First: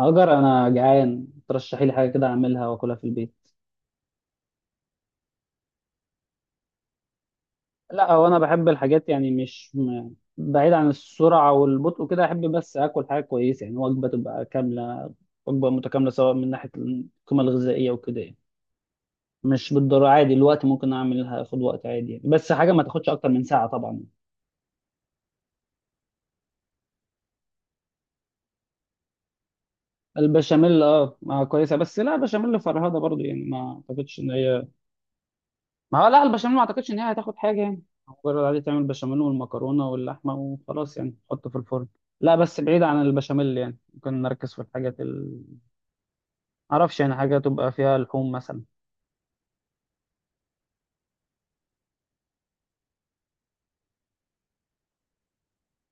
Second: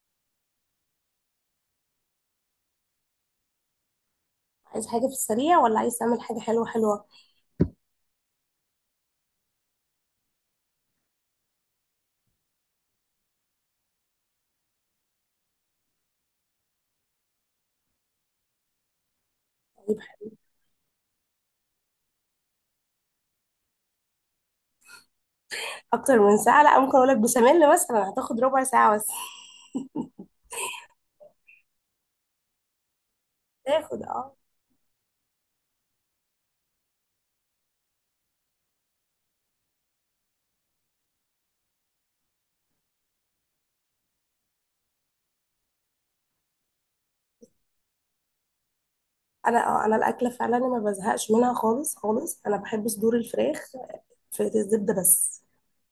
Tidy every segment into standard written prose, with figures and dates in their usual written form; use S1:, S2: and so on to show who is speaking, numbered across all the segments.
S1: هاجر، انا جعان، ترشحي لي حاجه كده اعملها واكلها في البيت.
S2: عايز حاجة في السريع ولا عايز تعمل حاجة حلوة حلوة؟
S1: لا هو انا بحب الحاجات يعني مش م... بعيد عن السرعه والبطء كده، احب بس اكل حاجه كويسه، يعني وجبه تبقى كامله، وجبه متكامله سواء من ناحيه القيمه الغذائيه وكده يعني. مش
S2: طيب،
S1: بالضروره، عادي الوقت ممكن اعملها اخد وقت عادي يعني. بس حاجه ما تاخدش اكتر من ساعه طبعا.
S2: أكتر من ساعة، لا. ممكن أقول لك بشاميل مثلا، هتاخد ربع ساعة بس.
S1: البشاميل اه ما كويسه، بس لا بشاميل فرهده برضو، يعني ما
S2: تاخد
S1: اعتقدش ان
S2: اه.
S1: هي. ما هو لا البشاميل ما اعتقدش ان هي هتاخد حاجه يعني، مجرد عادي تعمل بشاميل والمكرونه واللحمه وخلاص يعني تحطه في الفرن. لا بس بعيد عن البشاميل، يعني ممكن نركز في معرفش يعني حاجه تبقى فيها لحوم مثلا.
S2: أنا الأكلة فعلا ما بزهقش منها خالص خالص. أنا بحب صدور الفراخ في الزبدة بس،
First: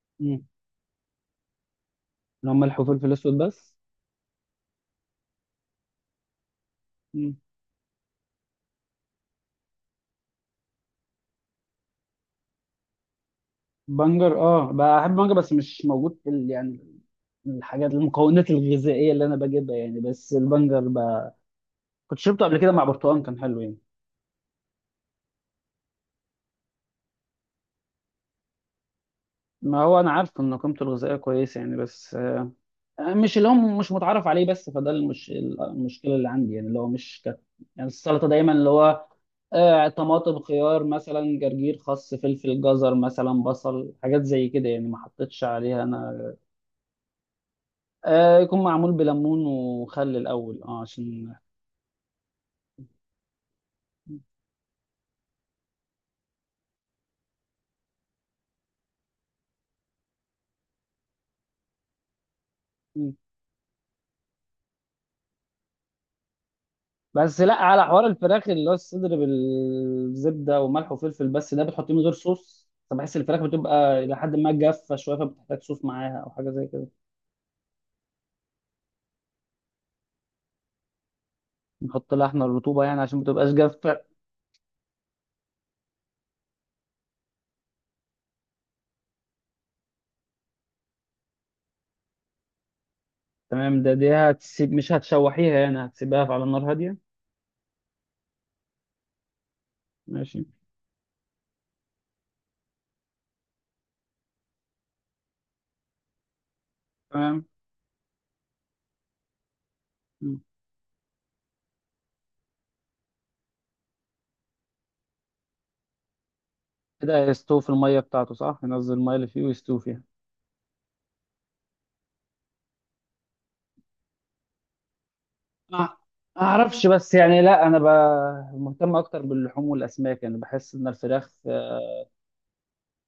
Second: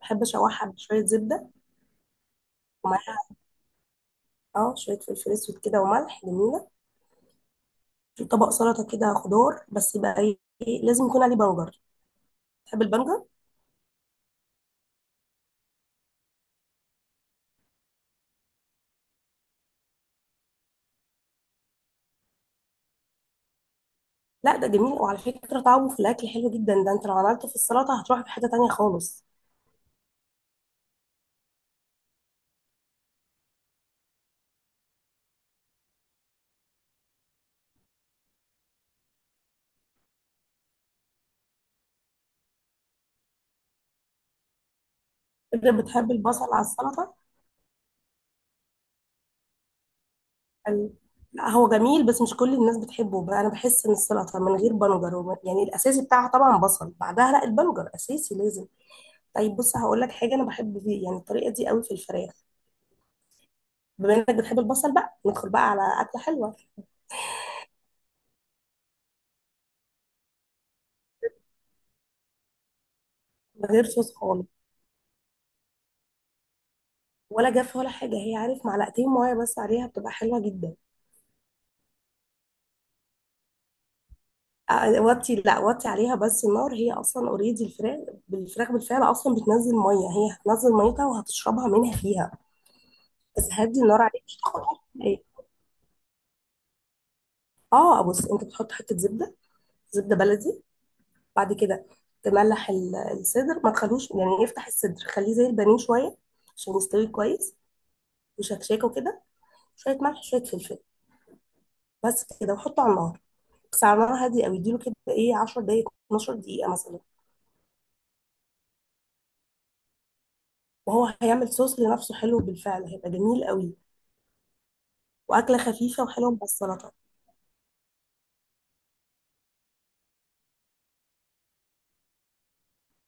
S2: بحب
S1: امم
S2: أشوحها بشوية زبدة،
S1: لو ملح وفلفل
S2: ومعاها
S1: اسود بس.
S2: اه شوية فلفل أسود كده وملح، جميلة.
S1: امم
S2: في طبق سلطة كده خضار بس، يبقى إيه، لازم يكون عليه بنجر. تحب البنجر؟
S1: بنجر اه بحب بنجر، بس مش موجود يعني الحاجات المكونات الغذائيه اللي انا بجيبها، يعني بس كنت شربته قبل كده مع برتقال كان حلو يعني.
S2: لا ده جميل، وعلى فكرة طعمه في الأكل حلو جدا، ده أنت لو عملته في السلطة هتروح في حتة تانية خالص.
S1: ما هو انا عارف ان قيمته الغذائيه كويسه يعني، بس مش اللي هو مش متعرف عليه، بس المشكله اللي عندي يعني اللي هو مش كت... يعني السلطه دايما اللي هو آه طماطم، خيار مثلا، جرجير، خس، فلفل، جزر مثلا، بصل، حاجات زي كده يعني، ما حطيتش
S2: انت
S1: عليها
S2: بتحب
S1: انا.
S2: البصل على السلطه؟
S1: آه، يكون معمول بليمون وخل الاول، اه
S2: ال-
S1: عشان.
S2: لا هو جميل بس مش كل الناس بتحبه بقى، انا بحس ان السلطه من غير بنجر يعني الاساسي بتاعها طبعا بصل، بعدها لا، البنجر اساسي لازم. طيب بص هقول لك حاجه انا بحب فيه، يعني الطريقه دي قوي في الفراخ.
S1: مم.
S2: بما انك بتحب البصل بقى، ندخل بقى على اكله حلوه.
S1: بس لا على حوار الفراخ اللي هو الصدر بالزبده وملح وفلفل بس، ده بتحطيه من غير صوص فبحس الفراخ
S2: من غير
S1: بتبقى
S2: صوص
S1: الى حد
S2: خالص،
S1: ما جافه شويه، فبتحتاج صوص معاها او حاجه زي كده.
S2: ولا جاف ولا حاجه هي، عارف؟ معلقتين ميه بس عليها، بتبقى حلوه جدا.
S1: نحط لها احنا الرطوبة يعني عشان ما تبقاش جافة.
S2: أ- وطي لا وطي عليها بس النار، هي اصلا اوريدي الفراخ، بالفراخ بالفعل اصلا بتنزل ميه، هي هتنزل ميتها وهتشربها منها فيها. بس هدي
S1: تمام، ده
S2: النار،
S1: دي
S2: عليك مش
S1: هتسيب،
S2: هتاخدها.
S1: مش
S2: ايه،
S1: هتشوحيها يعني، هتسيبها على النار هادية.
S2: اه. بص انت بتحط حته زبده، زبده
S1: ماشي.
S2: بلدي. بعد كده تملح الصدر، ما تخلوش، يعني افتح الصدر خليه زي البانيه شويه عشان يستوي
S1: تمام.
S2: كويس، وشكشاكه وكده. شويه ملح
S1: م.
S2: شويه فلفل، بس كده، وحطه على النار. بس على نار هاديه قوي، اديله كده ايه 10 دقائق 12 دقيقه مثلا.
S1: كده هيستوي في المية بتاعته، صح؟ ينزل المية اللي فيه ويستوي فيها.
S2: وهو هيعمل صوص لنفسه حلو بالفعل، هيبقى جميل قوي، واكله
S1: ما
S2: خفيفه وحلوه مع
S1: ما اعرفش
S2: السلطه.
S1: بس يعني، لا انا ب... مهتم اكتر باللحوم والاسماك، يعني بحس ان الفراخ،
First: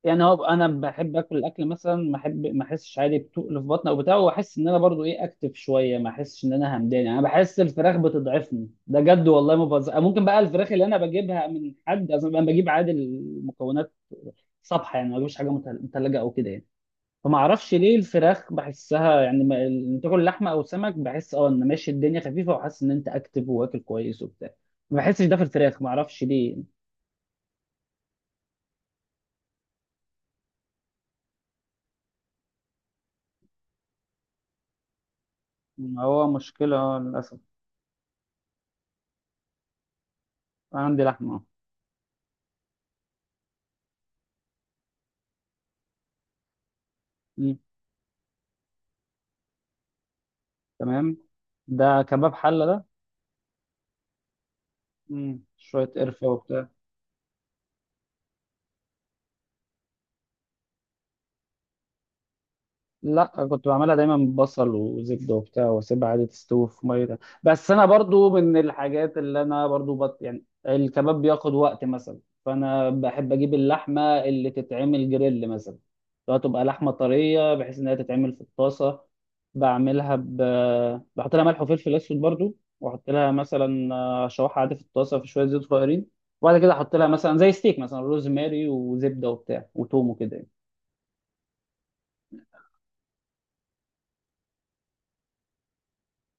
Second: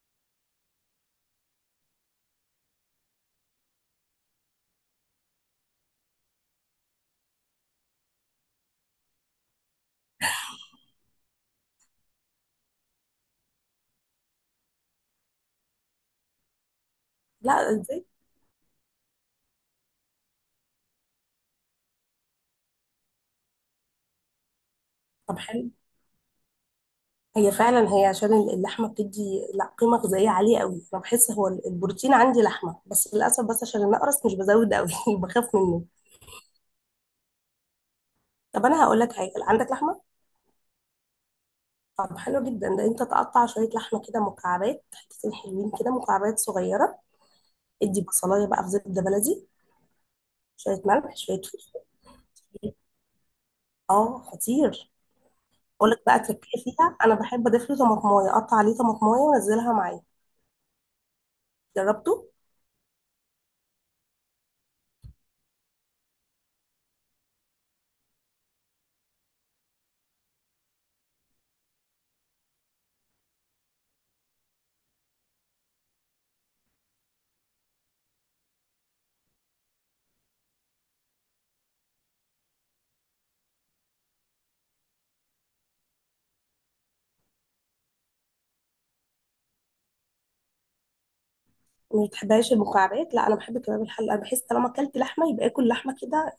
S1: يعني هو انا بحب اكل الاكل مثلا ما احب، ما احسش عادي بتقل في بطني او بتاع، واحس ان انا برضو ايه اكتف شويه، ما احسش ان انا همدان يعني. انا بحس الفراخ بتضعفني، ده جد والله ما بهزر. ممكن بقى الفراخ اللي انا بجيبها من حد اصلا. انا بجيب عادي المكونات صبحه يعني، ما بجيبش حاجه متلجه او كده يعني. فما
S2: لا
S1: اعرفش ليه
S2: ازاي.
S1: الفراخ بحسها يعني، ما إن تاكل لحمه او سمك بحس اه ان ماشي الدنيا خفيفه، وحاسس ان انت اكتف واكل كويس وبتاع، ما بحسش ده
S2: طب
S1: في
S2: حلو.
S1: الفراخ، ما اعرفش ليه.
S2: هي فعلا هي عشان اللحمه بتدي لا قيمه غذائيه عاليه قوي، انا بحس هو البروتين عندي لحمه بس، للاسف. بس عشان انا اقرص مش بزود قوي بخاف منه.
S1: هو مشكله آه، للاسف.
S2: طب انا هقول لك حاجه، عندك لحمه؟
S1: أنا عندي لحمه.
S2: طب حلو جدا، ده انت تقطع شويه لحمه كده مكعبات، حتتين حلوين كده مكعبات صغيره.
S1: آه.
S2: ادي بصلايه بقى في زبده بلدي، شويه ملح
S1: تمام،
S2: شويه فلفل.
S1: ده كباب حلة ده.
S2: اه خطير.
S1: مم. شوية
S2: اقول لك بقى
S1: قرفة
S2: تركيه
S1: وبتاع.
S2: فيها، انا بحب اضيف له طماطمايه، اقطع عليه طماطمايه وانزلها معايا. جربته؟
S1: لا كنت بعملها دايما ببصل وزبده وبتاع واسيبها عادي تستوي في ميه ده. بس انا برضو من الحاجات اللي انا يعني الكباب بياخد وقت مثلا. فانا بحب اجيب اللحمه اللي تتعمل جريل مثلا، لو تبقى لحمه طريه بحيث انها تتعمل في الطاسه. بعملها ب... بحط لها ملح وفلفل اسود برضو، واحط لها مثلا آه، شوحها عادي في الطاسه في شويه زيت صغيرين، وبعد كده احط لها مثلا زي ستيك مثلا روزماري وزبده وبتاع وتوم وكده يعني.
S2: ما بتحبهاش المكعبات؟ لا انا بحب كباب الحله، انا بحس طالما اكلت لحمه يبقى اكل لحمه كده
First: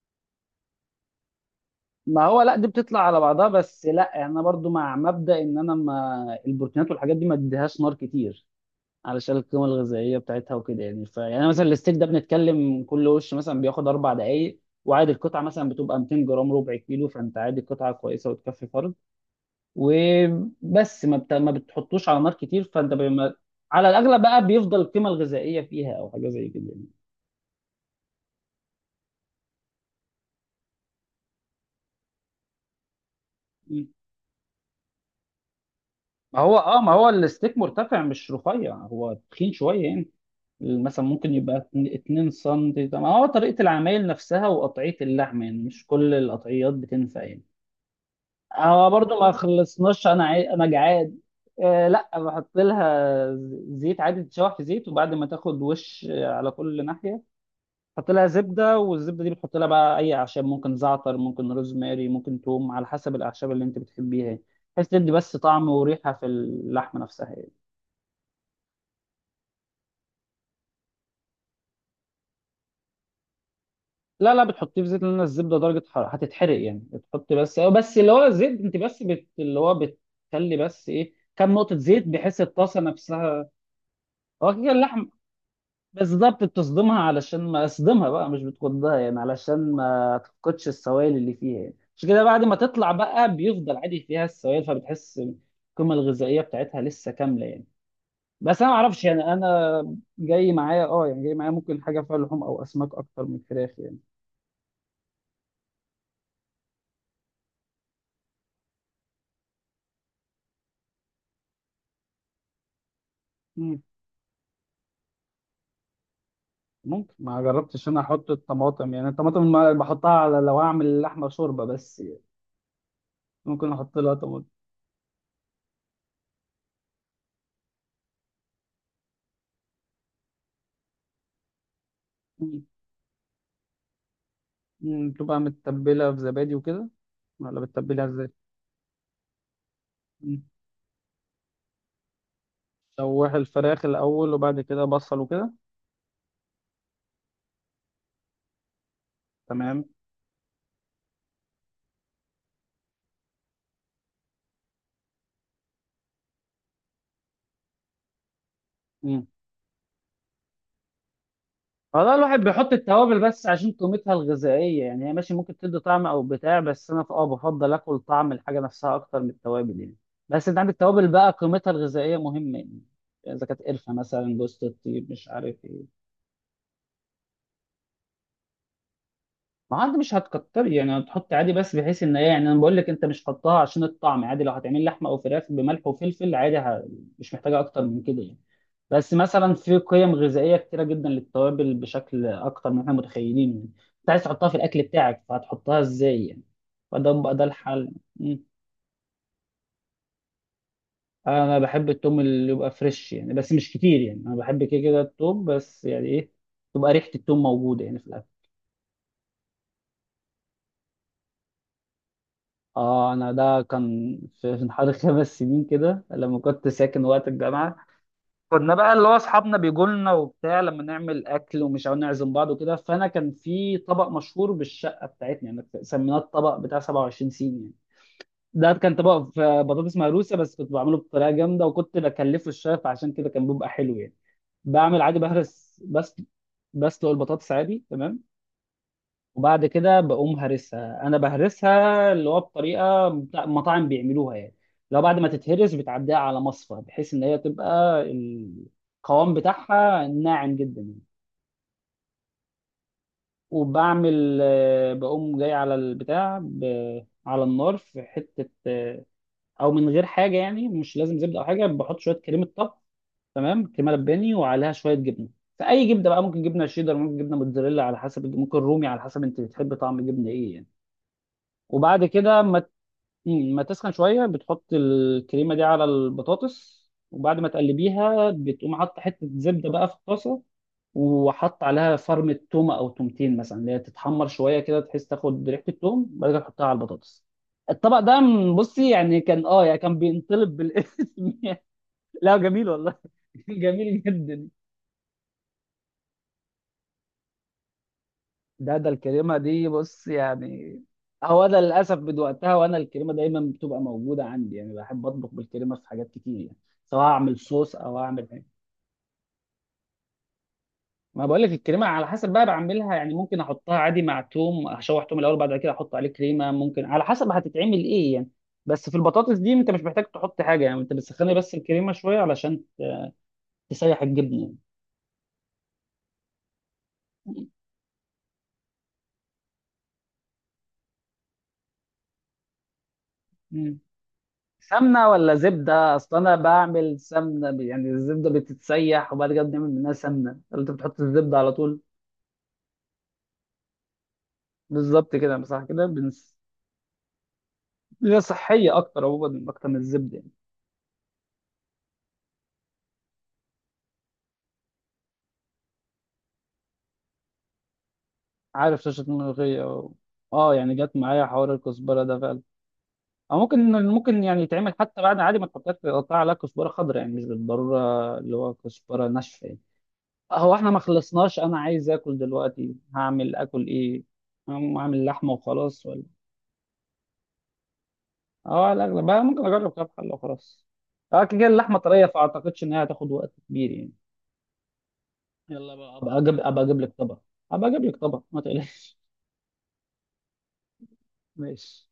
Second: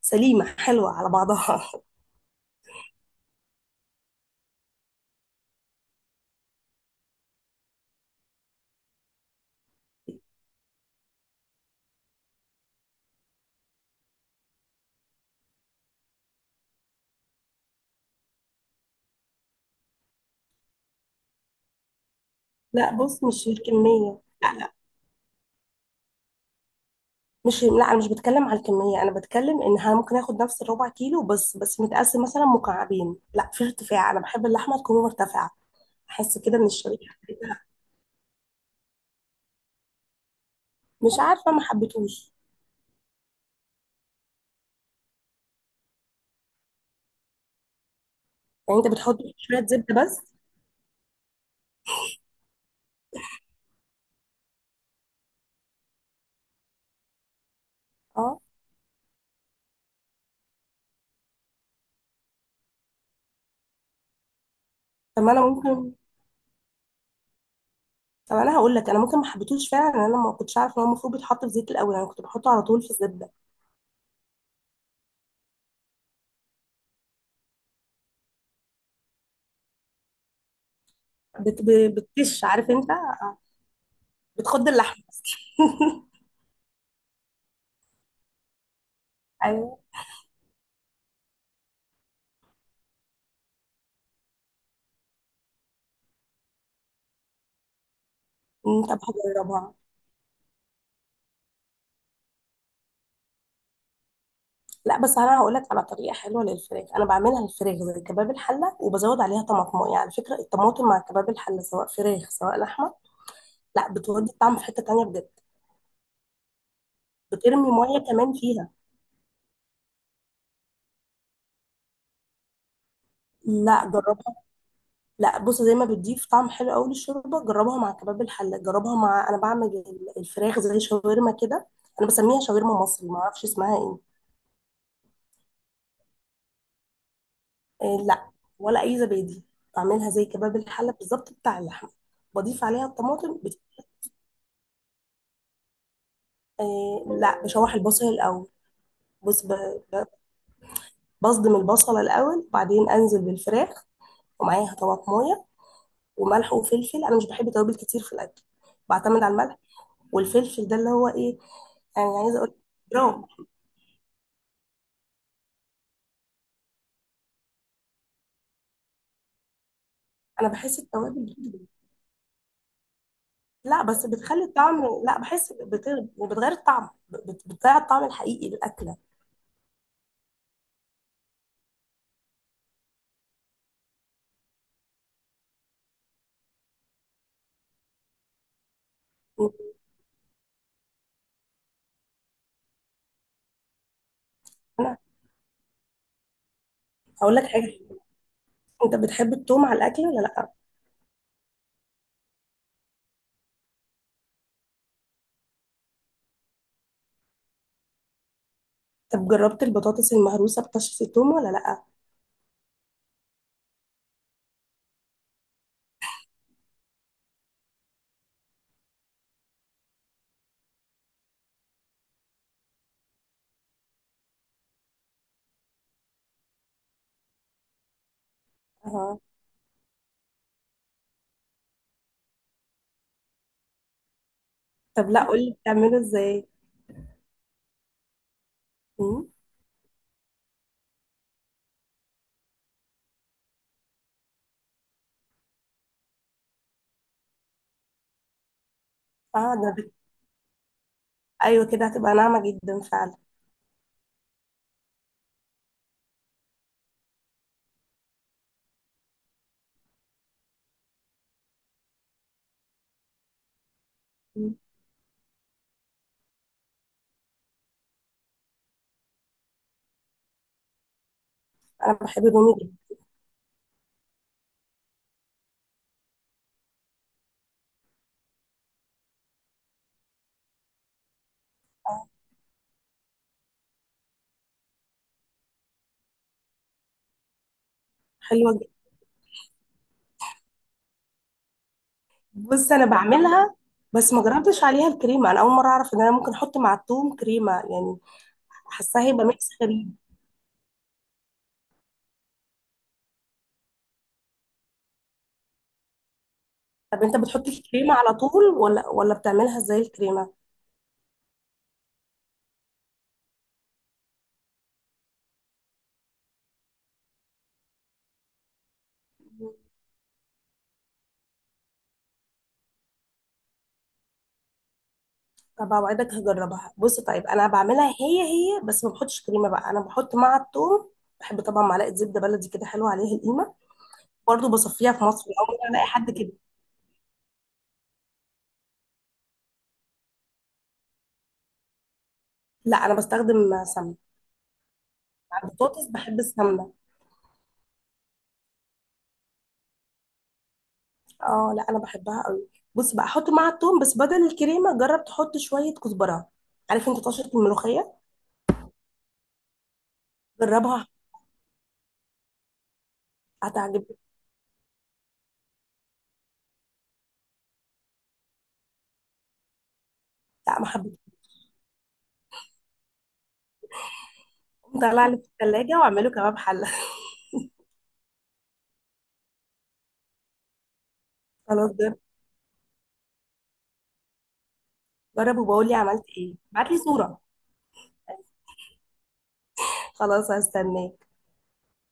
S2: سليمه حلوه على بعضها.
S1: ما هو لا دي بتطلع على بعضها، بس لا انا برضو مع مبدأ ان انا ما البروتينات والحاجات دي ما اديهاش نار كتير، علشان القيمه الغذائيه بتاعتها وكده يعني. فيعني مثلا الستيك ده بنتكلم كل وش مثلا بياخد 4 دقائق، وعادي القطعه مثلا بتبقى 200 جرام ربع كيلو، فانت عادي قطعه كويسه وتكفي فرد. وبس ما بت... ما بتحطوش على نار كتير
S2: لا بص، مش
S1: على
S2: الكميه،
S1: الاغلب بقى
S2: لا لا،
S1: بيفضل القيمه الغذائيه فيها او حاجه زي كده
S2: مش، لا انا مش بتكلم على الكميه، انا بتكلم انها ممكن اخد نفس الربع كيلو بس متقسم مثلا مكعبين، لا في
S1: يعني.
S2: ارتفاع، انا بحب اللحمه تكون مرتفعه، احس
S1: ما هو
S2: كده من
S1: اه ما هو
S2: الشريحه
S1: الستيك
S2: بتاعتها.
S1: مرتفع مش رفيع، هو تخين شويه يعني، مثلا
S2: مش
S1: ممكن
S2: عارفه
S1: يبقى
S2: ما
S1: 2
S2: حبيتهوش.
S1: سم. ده ما هو طريقة العمايل نفسها وقطعية اللحم يعني، مش كل القطعيات بتنفع يعني.
S2: يعني
S1: هو
S2: انت بتحط
S1: برضو ما
S2: شويه زبده
S1: خلصناش،
S2: بس؟
S1: انا جعان. آه لا بحط لها زيت، عادي تتشوح في زيت، وبعد ما تاخد وش على كل ناحية حط لها
S2: اه.
S1: زبدة، والزبدة دي بتحط لها بقى اي اعشاب، ممكن زعتر، ممكن روزماري، ممكن توم، على حسب الاعشاب اللي انت بتحبيها يعني، بحيث تدي
S2: طب ما
S1: بس
S2: انا
S1: طعم
S2: ممكن،
S1: وريحة في اللحمة نفسها يعني.
S2: طب انا هقول لك، انا ممكن ما حبيتهوش فعلا، انا ما كنتش عارفه ان هو المفروض بيتحط في زيت الاول، انا كنت بحطه على طول في الزبده.
S1: لا لا بتحطيه في زيت، لان الزبده درجه حراره هتتحرق يعني. بتحط بس بس اللي هو الزيت، انت اللي هو بتخلي بس ايه كام نقطه زيت بحيث
S2: بتكش، عارف
S1: الطاسه
S2: انت؟ آه،
S1: نفسها هو
S2: بتخض
S1: كده
S2: اللحمه.
S1: اللحم بالظبط بتصدمها، علشان ما اصدمها بقى مش بتكدها يعني، علشان
S2: ايوه.
S1: ما تفقدش السوائل اللي فيها يعني. مش كده؟ بعد ما تطلع بقى بيفضل عادي فيها السوائل، فبتحس القيمه الغذائيه بتاعتها لسه كامله يعني. بس انا ما
S2: أمم، طب
S1: اعرفش يعني،
S2: هجربها.
S1: انا جاي معايا اه يعني، جاي معايا ممكن حاجه فيها لحوم او اسماك اكتر من فراخ
S2: لا بس انا هقول لك على طريقه حلوه للفراخ، انا بعملها الفراخ زي كباب الحله وبزود عليها طماطم، يعني على فكره الطماطم مع كباب الحله، سواء فراخ سواء لحمه،
S1: يعني.
S2: لا بتودي الطعم في حته تانية بجد.
S1: ممكن، ما
S2: بترمي
S1: جربتش
S2: ميه
S1: انا احط
S2: كمان فيها؟
S1: الطماطم يعني. الطماطم ما بحطها على لو اعمل لحمه شوربه بس يعني. ممكن
S2: لا
S1: احط لها
S2: جربها.
S1: طماطم.
S2: لا بص زي ما بتضيف طعم حلو قوي للشوربه، جربها مع كباب الحله، جربها مع، انا بعمل الفراخ زي شاورما كده، انا بسميها
S1: مم.
S2: شاورما مصري، ما اعرفش اسمها ايه.
S1: مم. بتبقى متبله في زبادي وكده ولا
S2: آه
S1: بتتبلها ازاي؟
S2: لا، ولا اي زبادي، بعملها زي
S1: مم.
S2: كباب الحله بالظبط بتاع اللحمه. بضيف عليها
S1: شوح
S2: الطماطم بت...
S1: الفراخ الاول وبعد كده بصل وكده.
S2: آه لا، بشوح البصل الاول. بص ب...
S1: تمام.
S2: ب- بصدم البصله الاول، وبعدين انزل بالفراخ ومعاها طماطمايه وملح وفلفل. انا مش بحب توابل كتير في الاكل، بعتمد
S1: مم.
S2: على الملح والفلفل. ده اللي هو ايه،
S1: والله
S2: يعني عايزه
S1: الواحد
S2: اقول
S1: بيحط
S2: برام.
S1: التوابل بس عشان قيمتها الغذائيه يعني. هي ماشي ممكن تدي طعم او بتاع، بس انا اه بفضل اكل طعم الحاجه نفسها اكتر من التوابل يعني.
S2: انا
S1: بس انت عندك
S2: بحس
S1: التوابل بقى
S2: التوابل،
S1: قيمتها الغذائيه مهمه يعني، اذا كانت
S2: لا
S1: قرفه
S2: بس
S1: مثلا،
S2: بتخلي
S1: جوزة
S2: الطعم،
S1: الطيب،
S2: لا
S1: مش
S2: بحس
S1: عارف
S2: بت...
S1: ايه.
S2: وبتغير الطعم، بتضيع الطعم الحقيقي للاكله.
S1: ما عاد مش هتكتري يعني، هتحط عادي بس بحيث ان ايه يعني. انا بقول لك، انت مش حطها عشان الطعم. عادي لو هتعمل لحمه او فراخ بملح وفلفل عادي ه... مش محتاجه اكتر من كده يعني. بس مثلا في قيم غذائيه كتيره جدا للتوابل بشكل اكتر من احنا متخيلين يعني، انت عايز تحطها في الاكل
S2: انا
S1: بتاعك، فهتحطها ازاي يعني. فده بقى
S2: هقول
S1: ده
S2: لك حاجه،
S1: الحل. مم.
S2: انت بتحب التوم على الاكل ولا لا؟
S1: انا بحب التوم اللي يبقى فريش يعني، بس مش كتير يعني. انا بحب كده كده التوم بس يعني ايه، تبقى ريحه التوم موجوده يعني في.
S2: طب جربت البطاطس المهروسه بطشة التوم ولا لا؟
S1: اه انا ده كان في حوالي 5 سنين كده، لما كنت ساكن وقت الجامعه، كنا بقى اللي هو اصحابنا بيجوا لنا وبتاع لما نعمل اكل ومش عاوزين نعزم بعض وكده، فانا كان في طبق مشهور بالشقه بتاعتنا يعني، سميناه الطبق بتاع 27 سين يعني. ده كان
S2: اه.
S1: طبق في بطاطس مهروسه بس كنت بعمله بطريقه جامده، وكنت بكلفه الشيف عشان كده كان بيبقى حلو يعني. بعمل
S2: طب
S1: عادي
S2: لا قولي
S1: بهرس
S2: بتعمله
S1: بس.
S2: ازاي.
S1: بسلق البطاطس عادي، تمام.
S2: مم.
S1: وبعد كده بقوم هرسها، انا بهرسها اللي هو مطاعم بيعملوها يعني. لو بعد ما تتهرس بتعديها على مصفى بحيث ان هي تبقى القوام
S2: اه
S1: بتاعها ناعم جدا يعني.
S2: ايوه كده هتبقى ناعمه جدا فعلا.
S1: وبعمل آه، بقوم جاي على البتاع ب- على النار في حته آه، او من غير حاجه يعني، مش لازم زبده او حاجه، بحط شويه كريمه طبخ، تمام كريمه لباني،
S2: مم.
S1: وعليها شويه جبنه. فاي جبنه بقى، ممكن جبنه شيدر، ممكن جبنه موتزاريلا، على حسب، ممكن رومي، على حسب انت بتحب طعم الجبنه ايه يعني.
S2: انا
S1: وبعد
S2: بحب
S1: كده
S2: الرومي جدا.
S1: مم، ما تسخن شويه بتحط الكريمه دي على البطاطس. وبعد ما تقلبيها بتقوم حاطه حته زبده بقى في الطاسه، وحط عليها فرمه تومه او تومتين مثلا، اللي هي تتحمر شويه كده بحيث تاخد ريحه التوم، بعد كده تحطها على البطاطس. الطبق ده
S2: حلوه جدا،
S1: بصي يعني كان اه يعني كان بينطلب بالاسم لا جميل
S2: بص انا
S1: والله.
S2: بعملها،
S1: جميل
S2: بس ما
S1: جدا.
S2: جربتش عليها الكريمه، انا اول مره اعرف ان انا ممكن احط مع التوم كريمه يعني،
S1: ده
S2: حاساها هيبقى
S1: الكريمة
S2: ميكس
S1: دي
S2: غريب.
S1: بص يعني. هو أنا للأسف من وقتها وأنا الكريمة دايما بتبقى موجودة عندي يعني، بحب أطبخ بالكريمة في حاجات كتير يعني، سواء
S2: طب انت
S1: أعمل
S2: بتحط
S1: صوص
S2: الكريمه
S1: أو
S2: على
S1: أعمل
S2: طول
S1: حاجة.
S2: ولا بتعملها ازاي الكريمه؟
S1: ما بقول لك الكريمة على حسب بقى بعملها يعني. ممكن أحطها عادي مع توم، أشوح توم الأول بعد كده أحط عليه كريمة، ممكن على حسب هتتعمل إيه يعني. بس في البطاطس دي أنت مش محتاج تحط حاجة يعني، أنت بتسخني بس الكريمة شوية علشان تسيح الجبنة.
S2: طب اوعدك هجربها. بص طيب انا بعملها هي هي، بس ما بحطش كريمه بقى، انا بحط مع الثوم، بحب طبعا معلقه زبده بلدي كده حلوه عليها، القيمه
S1: يعني
S2: برضو، بصفيها في
S1: سمنة
S2: مصر،
S1: ولا
S2: اول ما الاقي
S1: زبدة؟
S2: حد
S1: أصل
S2: كده.
S1: أنا بعمل يعني الزبدة بتتسيح وبعد كده بنعمل منها سمنة، ولا أنت بتحط الزبدة على طول؟
S2: لا انا بستخدم سمنه
S1: بالظبط
S2: مع
S1: كده، صح كده
S2: البطاطس، بحب السمنه.
S1: هي صحية أكتر عموما، أكتر من الزبدة يعني.
S2: اه لا انا بحبها قوي. بص بقى، احط مع الثوم، بس بدل الكريمه، جرب تحط شويه كزبره، عارف انت طشه الملوخيه؟
S1: عارف شاشة أه يعني
S2: جربها
S1: جت معايا حوار الكزبرة ده فعلا. أو ممكن
S2: هتعجبك.
S1: ممكن يعني يتعمل حتى بعد عادي ما تحطهاش، تقطع عليها كزبرة خضراء، يعني مش بالضرورة اللي هو كزبرة ناشفة يعني. هو
S2: لا ما
S1: إحنا ما
S2: حبيتهاش.
S1: خلصناش، أنا عايز آكل دلوقتي، هعمل آكل إيه؟
S2: قوم
S1: هعمل
S2: طلع لي في
S1: لحمة
S2: الثلاجه
S1: وخلاص ولا؟
S2: واعمله كباب حله.
S1: اه على الاغلب بقى ممكن اجرب كام حله وخلاص. اه كده كده
S2: خلاص،
S1: اللحمه
S2: جرب،
S1: طريه فاعتقدش ان هي هتاخد وقت كبير يعني.
S2: جرب وبقول
S1: يلا
S2: لي
S1: بقى،
S2: عملت
S1: ابقى
S2: ايه،
S1: اجيب ابقى
S2: ابعت لي
S1: اجيب لك طبق،
S2: صوره.
S1: ابقى اجيب لك طبق ما تقلقش.
S2: خلاص هستناك.
S1: ماشي.